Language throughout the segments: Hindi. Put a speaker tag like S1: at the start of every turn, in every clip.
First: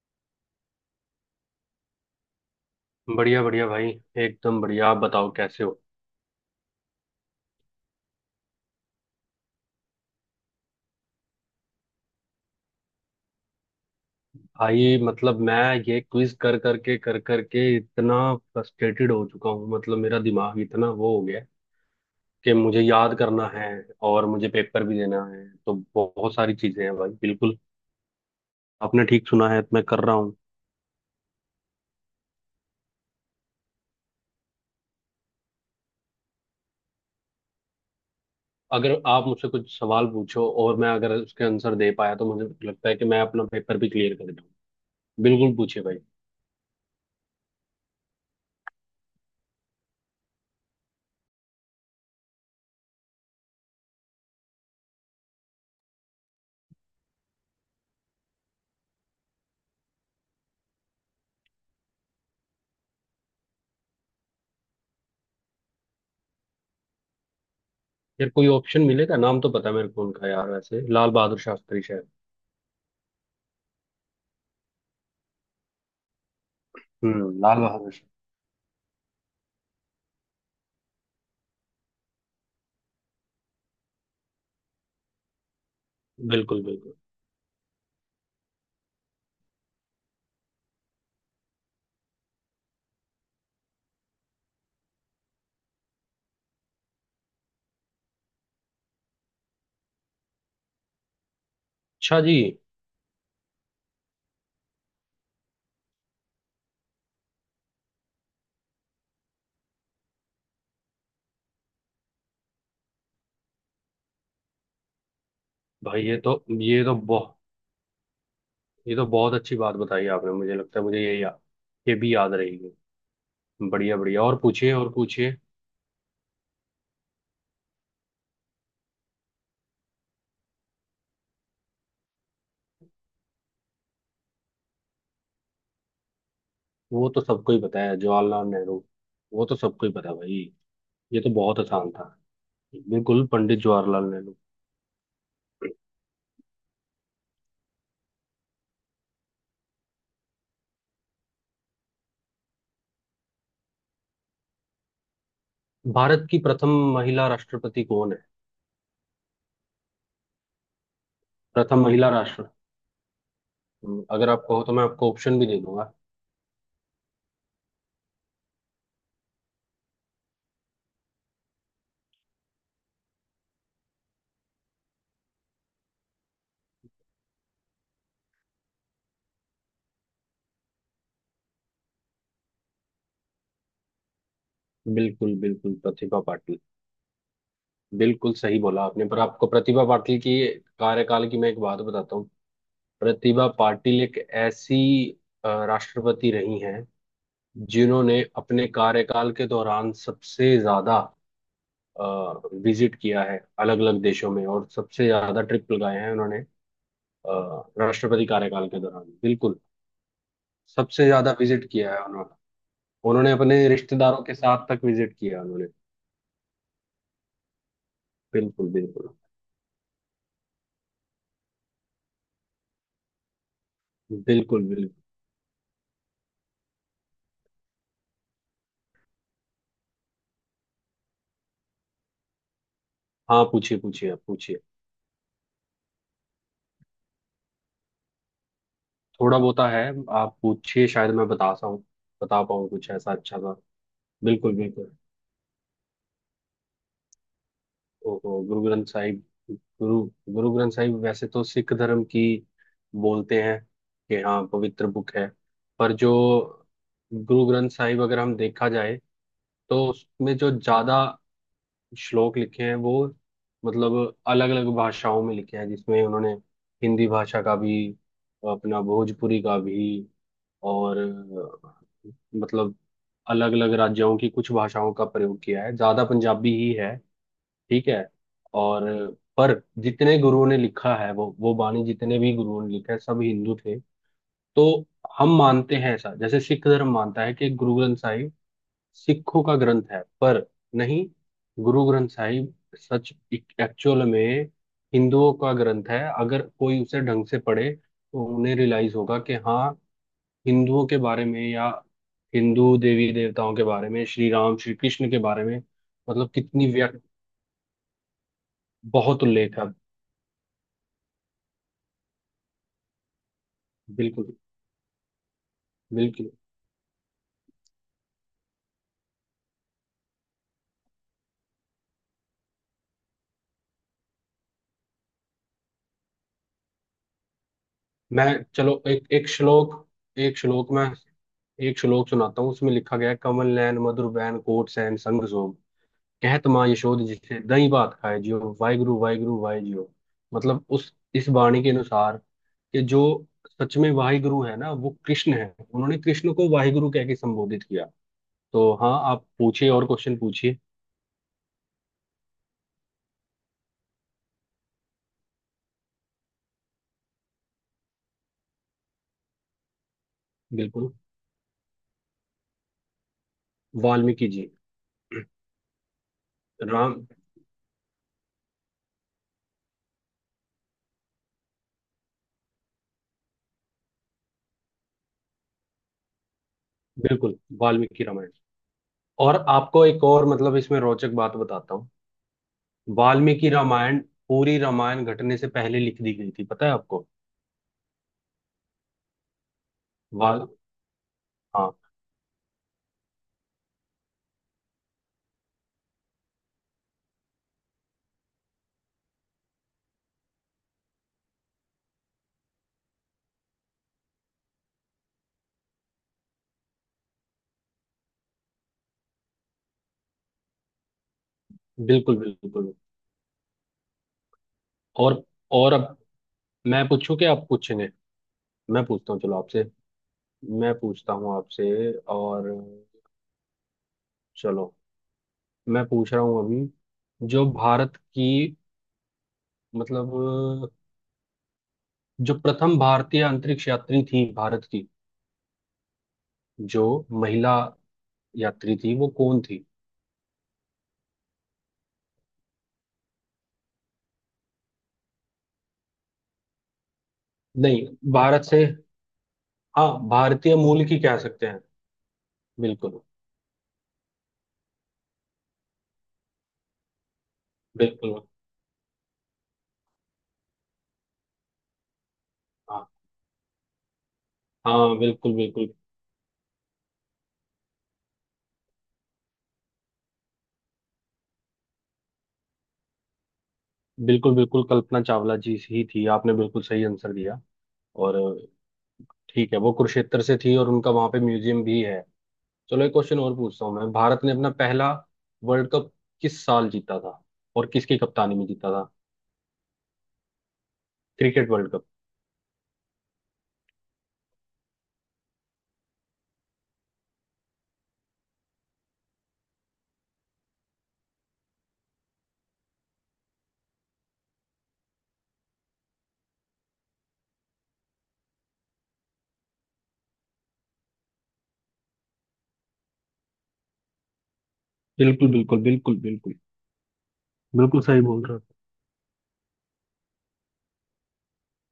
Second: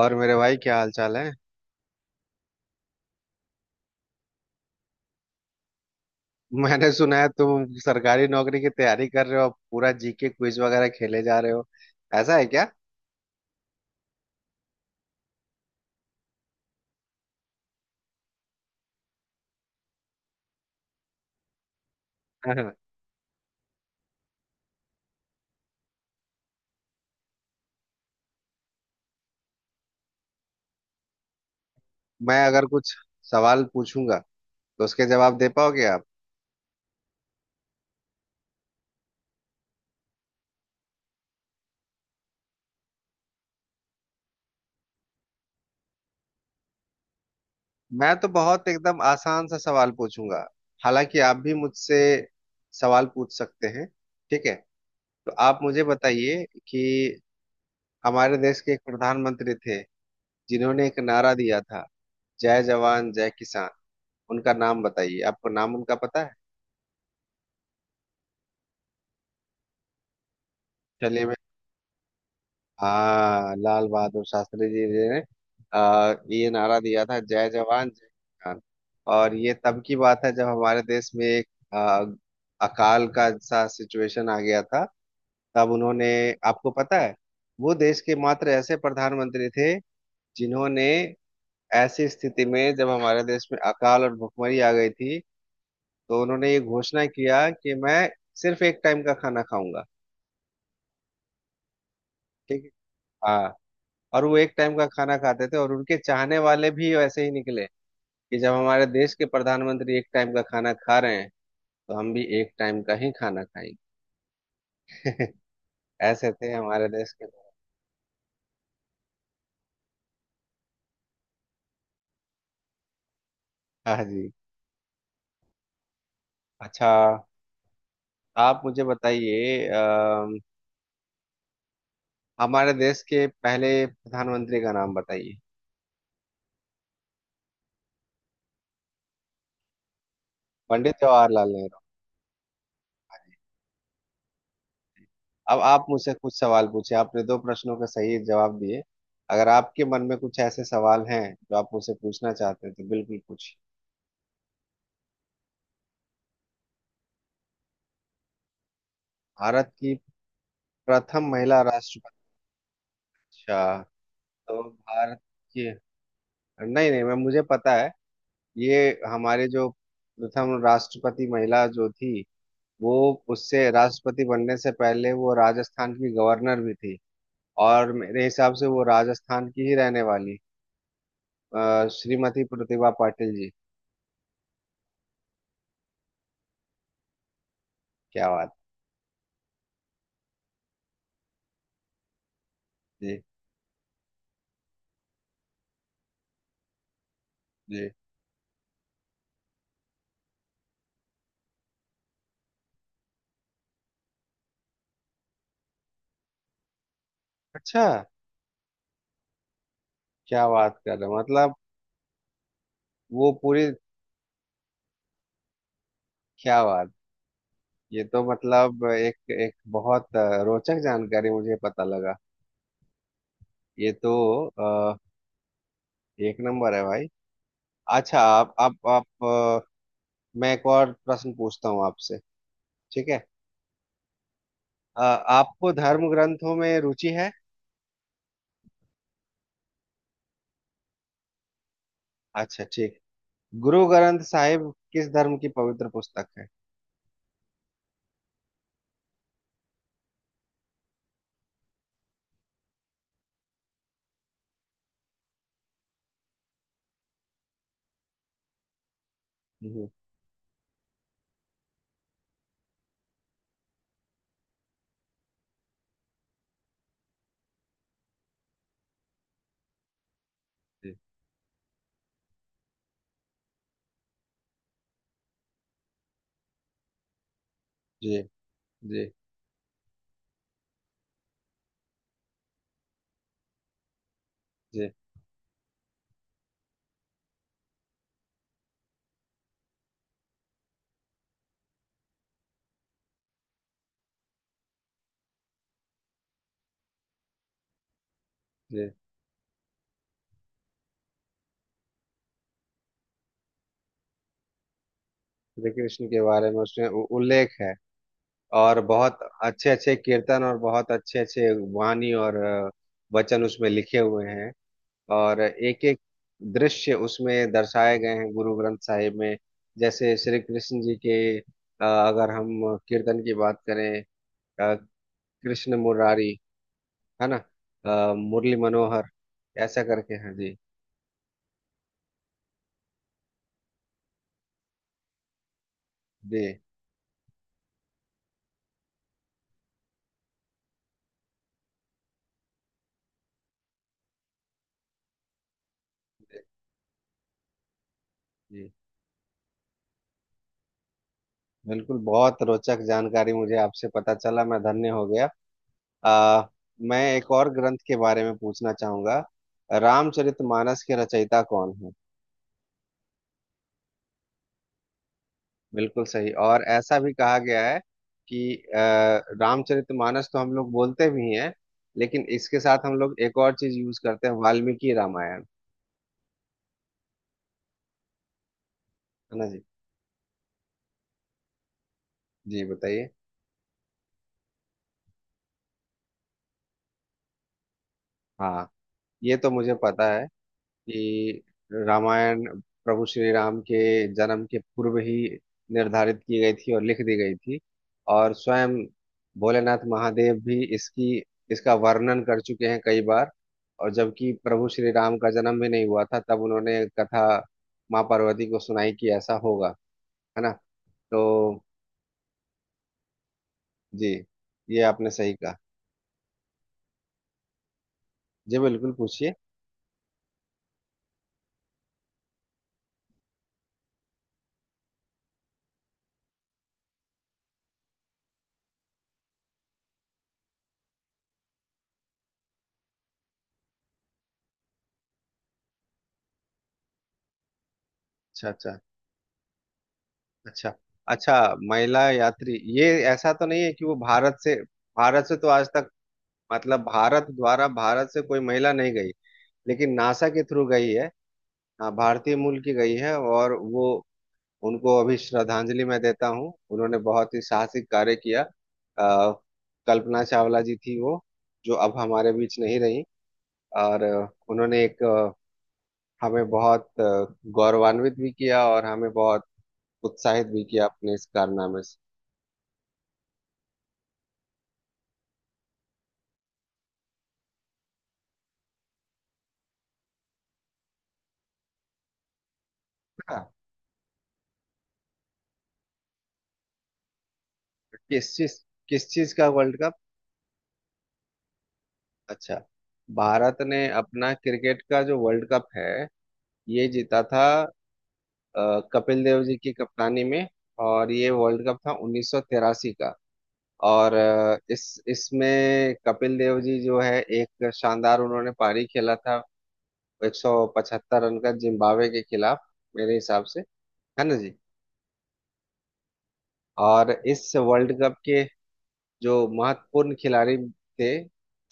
S1: और मेरे भाई क्या हाल चाल है?
S2: बढ़िया बढ़िया भाई। एकदम बढ़िया। आप बताओ, कैसे हो?
S1: मैंने सुना है तुम सरकारी नौकरी की तैयारी कर रहे हो और पूरा जीके क्विज वगैरह खेले जा रहे हो। ऐसा है क्या?
S2: भाई, मतलब, मैं ये क्विज कर करके इतना फ्रस्ट्रेटेड हो चुका हूँ। मतलब मेरा दिमाग इतना वो हो गया है कि
S1: हाँ।
S2: मुझे याद करना है और मुझे पेपर भी देना है। तो बहुत सारी चीजें हैं भाई। बिल्कुल, आपने ठीक सुना है, मैं कर रहा हूँ।
S1: मैं अगर कुछ सवाल पूछूंगा तो उसके जवाब दे पाओगे आप?
S2: अगर आप मुझसे कुछ सवाल पूछो और मैं अगर उसके आंसर दे पाया, तो मुझे लगता है कि मैं अपना पेपर भी क्लियर कर दूँ। बिल्कुल पूछे भाई।
S1: मैं तो बहुत एकदम आसान सा सवाल पूछूंगा, हालांकि आप भी मुझसे सवाल पूछ सकते हैं। ठीक है? तो आप मुझे बताइए कि हमारे देश के एक प्रधानमंत्री थे जिन्होंने एक नारा दिया था, जय जवान जय किसान। उनका नाम बताइए, आपको नाम उनका पता है?
S2: यार, कोई ऑप्शन मिलेगा? नाम तो पता है मेरे को उनका यार। वैसे लाल
S1: चलिए।
S2: बहादुर शास्त्री, शायद।
S1: हाँ, लाल बहादुर शास्त्री जी ने ये नारा दिया था,
S2: हम्म,
S1: जय
S2: लाल
S1: जवान
S2: बहादुर।
S1: जय किसान। और ये तब की बात है जब हमारे देश में एक आ, अकाल का सा सिचुएशन आ गया था। तब उन्होंने,
S2: बिल्कुल
S1: आपको
S2: बिल्कुल।
S1: पता है, वो देश के मात्र ऐसे प्रधानमंत्री थे जिन्होंने ऐसी स्थिति में, जब हमारे देश में अकाल और भुखमरी आ गई थी, तो उन्होंने ये घोषणा किया कि मैं सिर्फ एक टाइम का खाना खाऊंगा।
S2: अच्छा जी।
S1: ठीक है? हाँ। और वो एक टाइम का खाना खाते थे, और उनके चाहने वाले भी वैसे ही निकले कि जब हमारे देश के प्रधानमंत्री एक टाइम का खाना खा रहे हैं तो हम भी एक टाइम का ही खाना खाएंगे।
S2: भाई ये
S1: ऐसे
S2: तो
S1: थे
S2: ये
S1: हमारे
S2: तो
S1: देश के।
S2: बहुत ये तो बहुत अच्छी बात बताई आपने। मुझे लगता है मुझे ये, ये भी याद रहेगी। बढ़िया
S1: हाँ
S2: बढ़िया,
S1: जी।
S2: और पूछिए, और पूछिए।
S1: अच्छा, आप मुझे बताइए, हमारे देश के पहले प्रधानमंत्री का नाम बताइए।
S2: वो तो सबको ही पता है, जवाहरलाल नेहरू। वो तो सबको ही पता है भाई।
S1: पंडित
S2: ये तो
S1: जवाहरलाल
S2: बहुत
S1: नेहरू।
S2: आसान था। बिल्कुल, पंडित जवाहरलाल नेहरू।
S1: अब आप मुझसे कुछ सवाल पूछे, आपने दो प्रश्नों के सही जवाब दिए। अगर आपके मन में कुछ ऐसे सवाल हैं जो आप मुझसे पूछना चाहते हैं तो बिल्कुल पूछिए।
S2: भारत की प्रथम महिला राष्ट्रपति कौन है?
S1: भारत की प्रथम महिला
S2: प्रथम महिला
S1: राष्ट्रपति।
S2: राष्ट्र
S1: अच्छा।
S2: अगर आप
S1: तो
S2: कहो तो मैं आपको
S1: भारत
S2: ऑप्शन भी दे
S1: की,
S2: दूंगा।
S1: नहीं नहीं, मैं मुझे पता है ये। हमारे जो प्रथम राष्ट्रपति महिला जो थी, वो, उससे राष्ट्रपति बनने से पहले वो राजस्थान की गवर्नर भी थी, और मेरे हिसाब से वो राजस्थान की ही रहने वाली, श्रीमती प्रतिभा पाटिल जी।
S2: बिल्कुल बिल्कुल, प्रतिभा पाटिल।
S1: क्या
S2: बिल्कुल
S1: बात।
S2: सही बोला आपने। पर आपको प्रतिभा पाटिल की कार्यकाल की मैं एक बात बताता हूँ।
S1: जी।
S2: प्रतिभा पाटिल एक ऐसी राष्ट्रपति रही हैं,
S1: जी।
S2: जिन्होंने अपने कार्यकाल के दौरान सबसे ज्यादा विजिट किया है अलग अलग देशों में, और सबसे ज्यादा ट्रिप लगाए हैं उन्होंने
S1: अच्छा,
S2: राष्ट्रपति कार्यकाल के दौरान। बिल्कुल।
S1: क्या बात कर
S2: सबसे
S1: रहे हो?
S2: ज्यादा
S1: मतलब,
S2: विजिट किया है उन्होंने
S1: वो
S2: उन्होंने
S1: पूरी,
S2: अपने रिश्तेदारों के साथ तक विजिट किया, उन्होंने।
S1: क्या बात, ये तो
S2: बिल्कुल
S1: मतलब
S2: बिल्कुल
S1: एक एक बहुत रोचक जानकारी मुझे पता लगा। ये तो
S2: बिल्कुल बिल्कुल।
S1: एक नंबर है भाई। अच्छा, आप, मैं एक और प्रश्न पूछता हूँ आपसे। ठीक है?
S2: हाँ पूछिए पूछिए, आप पूछिए।
S1: अ, आपको धर्म ग्रंथों में रुचि है?
S2: थोड़ा बहुत है, आप पूछिए। शायद मैं बता
S1: अच्छा,
S2: पाऊँ कुछ
S1: ठीक।
S2: ऐसा अच्छा सा।
S1: गुरु ग्रंथ
S2: बिल्कुल
S1: साहिब
S2: बिल्कुल।
S1: किस धर्म की पवित्र पुस्तक है?
S2: ओहो, गुरु ग्रंथ साहिब। गुरु गुरु ग्रंथ साहिब वैसे तो सिख धर्म की, बोलते हैं कि हाँ, पवित्र बुक है। पर जो गुरु ग्रंथ साहिब, अगर हम देखा जाए, तो
S1: हम्म।
S2: उसमें जो ज्यादा श्लोक लिखे हैं वो, मतलब, अलग अलग भाषाओं में लिखे हैं, जिसमें उन्होंने हिंदी भाषा का भी, अपना भोजपुरी का भी,
S1: जी।
S2: और, मतलब, अलग अलग राज्यों की कुछ भाषाओं का प्रयोग किया है, ज्यादा पंजाबी ही है। ठीक है।
S1: जी।
S2: और
S1: जी।
S2: पर जितने गुरुओं ने लिखा है, वो बाणी, जितने भी गुरुओं ने लिखा है, सब हिंदू थे। तो
S1: जी।
S2: हम मानते हैं ऐसा, जैसे सिख धर्म मानता है कि गुरु ग्रंथ साहिब सिखों का ग्रंथ है, पर नहीं। गुरु ग्रंथ साहिब सच एक्चुअल में हिंदुओं का ग्रंथ है। अगर कोई उसे ढंग से पढ़े तो उन्हें
S1: जी।
S2: रियलाइज होगा कि हाँ, हिंदुओं के बारे में, या हिंदू देवी देवताओं के बारे में, श्री राम, श्री कृष्ण के बारे में
S1: श्री कृष्ण के
S2: मतलब
S1: बारे में
S2: कितनी
S1: उसमें
S2: व्यक्त
S1: उल्लेख है, और बहुत
S2: बहुत उल्लेख है।
S1: अच्छे अच्छे कीर्तन और बहुत अच्छे अच्छे वाणी और वचन उसमें लिखे हुए
S2: बिल्कुल
S1: हैं। और एक एक
S2: बिल्कुल।
S1: दृश्य उसमें दर्शाए गए हैं गुरु ग्रंथ साहिब में। जैसे श्री कृष्ण जी के, अगर हम कीर्तन की बात करें, अ, कृष्ण मुरारी, है ना,
S2: मैं
S1: मुरली
S2: चलो एक
S1: मनोहर, ऐसा करके है
S2: एक
S1: जी।
S2: श्लोक मैं एक श्लोक सुनाता हूँ। उसमें लिखा गया है, कमल नयन मधुर बैन कोट सैन संग सोम, कहत
S1: जी।
S2: माँ यशोद जिसे दही भात खाए जियो, वाहिगुरु वाहिगुरु वाहे जियो। मतलब उस इस वाणी के अनुसार, कि जो सच में वाहिगुरु है ना, वो कृष्ण है। उन्होंने कृष्ण को वाहिगुरु कह के संबोधित किया।
S1: जी।
S2: तो हाँ, आप पूछिए और क्वेश्चन पूछिए।
S1: बिल्कुल, बहुत रोचक जानकारी मुझे आपसे पता चला, मैं धन्य हो गया। आ, मैं एक और ग्रंथ के बारे में पूछना चाहूंगा। रामचरितमानस
S2: बिल्कुल,
S1: के रचयिता कौन है?
S2: वाल्मीकि जी।
S1: बिल्कुल सही। और ऐसा
S2: राम
S1: भी कहा गया है कि रामचरितमानस तो हम लोग बोलते भी हैं, लेकिन इसके साथ हम लोग एक और चीज यूज करते हैं, वाल्मीकि रामायण।
S2: बिल्कुल, वाल्मीकि रामायण।
S1: है
S2: और
S1: ना जी।
S2: आपको एक और, मतलब, इसमें रोचक बात बताता हूँ।
S1: जी बताइए।
S2: वाल्मीकि रामायण, पूरी रामायण घटने से पहले लिख दी गई थी, पता है आपको?
S1: हाँ, ये तो मुझे पता है
S2: वाल
S1: कि
S2: हाँ,
S1: रामायण प्रभु श्री राम के जन्म के पूर्व ही निर्धारित की गई थी और लिख दी गई थी। और स्वयं भोलेनाथ महादेव भी इसकी इसका वर्णन कर चुके हैं कई बार। और जबकि प्रभु श्री राम का जन्म भी नहीं हुआ था तब उन्होंने कथा माँ पार्वती को सुनाई कि ऐसा होगा। है ना? तो
S2: बिल्कुल बिल्कुल।
S1: जी, ये आपने
S2: और
S1: सही कहा।
S2: और अब मैं पूछूं, क्या आप पूछेंगे?
S1: जी,
S2: मैं
S1: बिल्कुल
S2: पूछता हूँ
S1: पूछिए।
S2: चलो आपसे मैं पूछता हूँ आपसे, और, चलो, मैं पूछ रहा हूँ अभी, जो भारत की, मतलब, जो प्रथम भारतीय अंतरिक्ष यात्री थी, भारत की, जो महिला
S1: अच्छा
S2: यात्री
S1: अच्छा
S2: थी, वो कौन थी?
S1: अच्छा। अच्छा, महिला यात्री, ये, ऐसा तो नहीं है कि वो भारत से, भारत से तो आज तक, मतलब भारत द्वारा
S2: नहीं,
S1: भारत से कोई
S2: भारत से।
S1: महिला नहीं गई,
S2: हाँ,
S1: लेकिन नासा के
S2: भारतीय
S1: थ्रू
S2: मूल
S1: गई
S2: की
S1: है।
S2: कह सकते हैं।
S1: हाँ, भारतीय मूल की गई
S2: बिल्कुल
S1: है, और वो, उनको अभी श्रद्धांजलि मैं देता हूँ, उन्होंने बहुत ही साहसिक कार्य
S2: बिल्कुल।
S1: किया। कल्पना चावला जी थी वो, जो अब हमारे बीच नहीं
S2: हाँ।
S1: रही। और उन्होंने
S2: हाँ,
S1: एक
S2: बिल्कुल बिल्कुल।
S1: हमें बहुत गौरवान्वित भी किया, और हमें बहुत उत्साहित भी किया अपने इस कारनामे से।
S2: बिल्कुल बिल्कुल, कल्पना चावला जी ही थी। आपने बिल्कुल सही आंसर दिया। और ठीक है, वो कुरुक्षेत्र से थी, और उनका वहां पे म्यूजियम भी है। चलो, एक क्वेश्चन और
S1: हाँ।
S2: पूछता हूँ मैं। भारत ने अपना पहला वर्ल्ड कप किस साल जीता था, और किसकी
S1: किस
S2: कप्तानी में
S1: चीज,
S2: जीता था?
S1: किस चीज का world cup?
S2: Cricket world cup.
S1: अच्छा, भारत ने अपना क्रिकेट का जो वर्ल्ड कप है ये जीता था कपिल देव जी की कप्तानी में, और ये वर्ल्ड कप था 1983 का। और इस इसमें कपिल देव जी जो है, एक शानदार उन्होंने पारी खेला था 175 रन का जिम्बाब्वे के खिलाफ, मेरे हिसाब से। है ना जी।
S2: बिल्कुल बिल्कुल बिल्कुल बिल्कुल,
S1: और इस
S2: बिल्कुल
S1: वर्ल्ड
S2: सही
S1: कप
S2: बोल रहे हो।
S1: के जो महत्वपूर्ण खिलाड़ी थे,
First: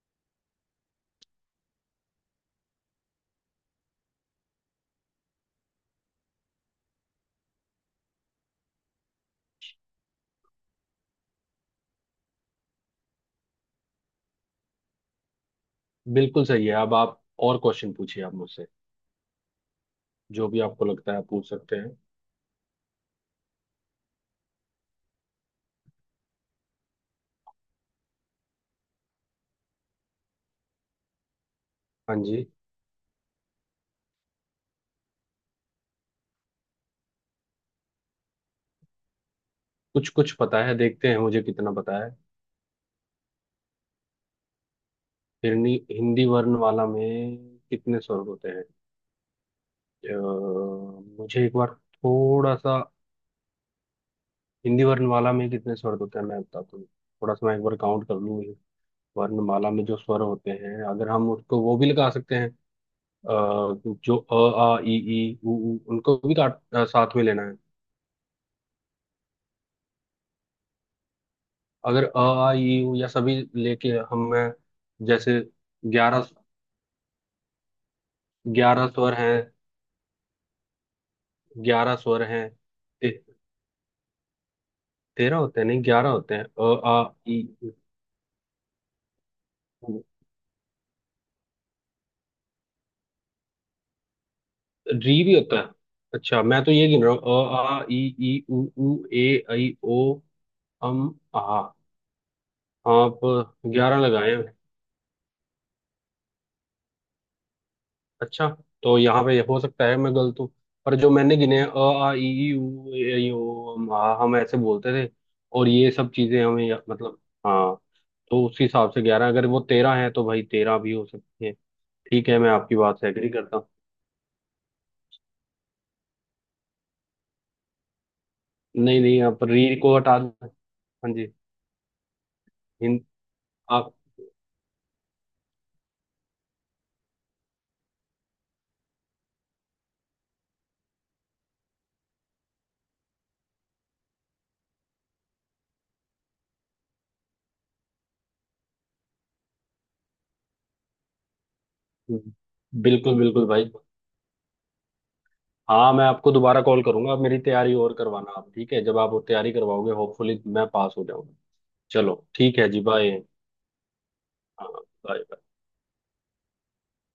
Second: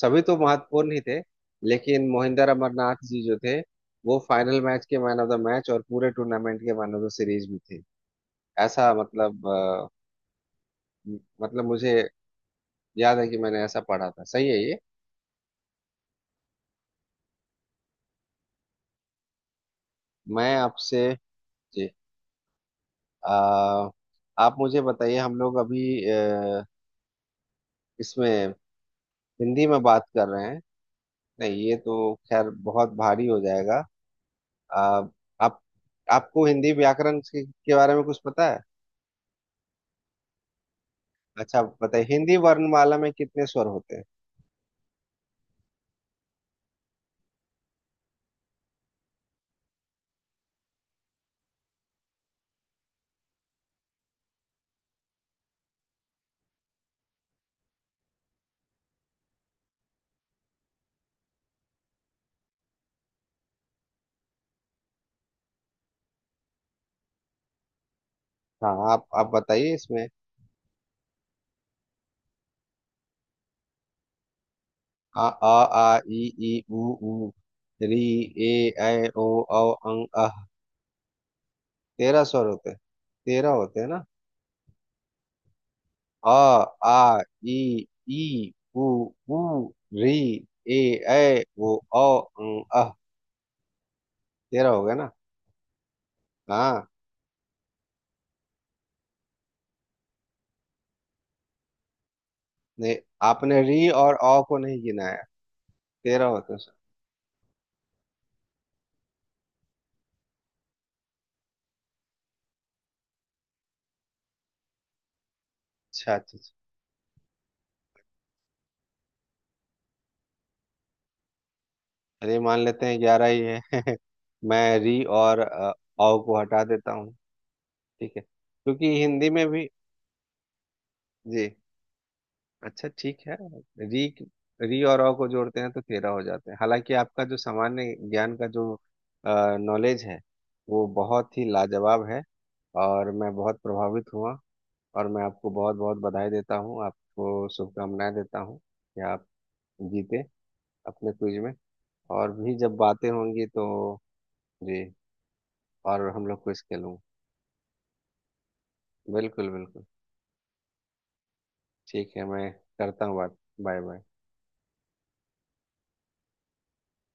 S1: सभी तो महत्वपूर्ण ही थे, लेकिन मोहिंदर अमरनाथ जी जो थे, वो फाइनल मैच के मैन ऑफ द मैच और पूरे टूर्नामेंट के मैन ऑफ द सीरीज भी थे। ऐसा मतलब मतलब मुझे याद है कि मैंने ऐसा पढ़ा था, सही है ये?
S2: बिल्कुल सही है। अब आप और क्वेश्चन पूछिए आप मुझसे, जो
S1: मैं
S2: भी आपको
S1: आपसे
S2: लगता है आप पूछ सकते
S1: जी,
S2: हैं।
S1: अ, आप मुझे बताइए हम लोग अभी अ, इसमें हिंदी में बात कर रहे हैं, नहीं ये तो
S2: हाँ जी।
S1: खैर बहुत भारी हो जाएगा। अ, आप, आपको हिंदी व्याकरण के बारे में कुछ पता है?
S2: कुछ कुछ पता है, देखते हैं मुझे
S1: अच्छा,
S2: कितना
S1: आप
S2: पता
S1: बताइए
S2: है।
S1: हिंदी वर्णमाला में कितने स्वर होते हैं?
S2: हिंदी हिंदी वर्णमाला में कितने स्वर होते हैं? अ, मुझे एक बार, थोड़ा सा, हिंदी वर्णमाला में कितने स्वर होते हैं, मैं बताता हूँ। थोड़ा सा, मैं एक बार काउंट कर लूँ। वर्णमाला में जो स्वर होते हैं, अगर हम उसको, वो भी लगा सकते हैं। अ, जो अ, आ, इ, ई, उ, ऊ, उनको भी, काट, साथ में लेना है।
S1: हाँ, आप बताइए इसमें।
S2: अगर अ, आ, इ, ई, उ या सभी लेके हम,
S1: आ
S2: जैसे,
S1: आ आ ई
S2: 11।
S1: ई उ ऊ री ए
S2: 11
S1: ऐ
S2: स्वर
S1: ओ
S2: हैं।
S1: औ अं अः।
S2: 11 स्वर
S1: 13
S2: हैं।
S1: स्वर होते हैं। 13 होते हैं ना?
S2: 13 होते हैं? नहीं, 11
S1: आ
S2: होते हैं। अ, आ,
S1: आ
S2: ई,
S1: ई
S2: उ,
S1: ई उ ऊ
S2: ऊ।
S1: री ए ऐ ओ औ अं, अः। तेरह हो गए ना?
S2: री भी होता है? अच्छा, मैं तो ये
S1: हाँ।
S2: गिन रहा हूँ: अ, आ, ई, ई, उ, ऊ, ए, ऐ, ओ, अम, आ।
S1: नहीं,
S2: आप
S1: आपने री
S2: 11
S1: और
S2: लगाए
S1: औ
S2: हैं।
S1: को नहीं गिनाया। 13 होते हैं सर।
S2: अच्छा, तो यहाँ पे हो सकता है मैं गलत हूँ, पर जो मैंने गिने हैं: अ, आ, ई, ई, उ, ए, ऐ, ओ, अम, आ। हम ऐसे बोलते थे, और ये सब
S1: अच्छा अच्छा
S2: चीजें
S1: अच्छा।
S2: हमें मतलब, हाँ, तो उस हिसाब से 11। अगर वो 13 है, तो भाई 13 भी हो सकती है। ठीक है,
S1: चलिए,
S2: मैं
S1: मान
S2: आपकी
S1: लेते हैं
S2: बात से
S1: 11
S2: एग्री
S1: ही
S2: करता हूँ।
S1: है। मैं री और औ को हटा देता हूँ। ठीक है, क्योंकि
S2: नहीं नहीं,
S1: हिंदी
S2: आप
S1: में भी।
S2: री को हटा दो। हाँ जी।
S1: जी। अच्छा,
S2: हिंद
S1: ठीक है।
S2: आप
S1: री, री और अ को जोड़ते हैं तो 13 हो जाते हैं। हालांकि आपका जो सामान्य ज्ञान का जो नॉलेज है वो बहुत ही लाजवाब है, और मैं बहुत प्रभावित हुआ। और मैं आपको बहुत बहुत बधाई देता हूँ, आपको शुभकामनाएं देता हूँ कि आप जीते अपने क्विज में। और भी जब बातें
S2: बिल्कुल
S1: होंगी
S2: बिल्कुल
S1: तो
S2: भाई।
S1: जी।
S2: हाँ, मैं
S1: और हम
S2: आपको
S1: लोग क्विज
S2: दोबारा कॉल
S1: खेलूंगा।
S2: करूंगा। आप मेरी तैयारी और करवाना। आप ठीक है? जब आप वो
S1: बिल्कुल
S2: तैयारी
S1: बिल्कुल।
S2: करवाओगे, होपफुली मैं पास हो जाऊंगा।
S1: ठीक
S2: चलो,
S1: है, मैं
S2: ठीक है जी,
S1: करता
S2: बाय।
S1: हूँ बात। Bye bye.
S2: हाँ, बाय।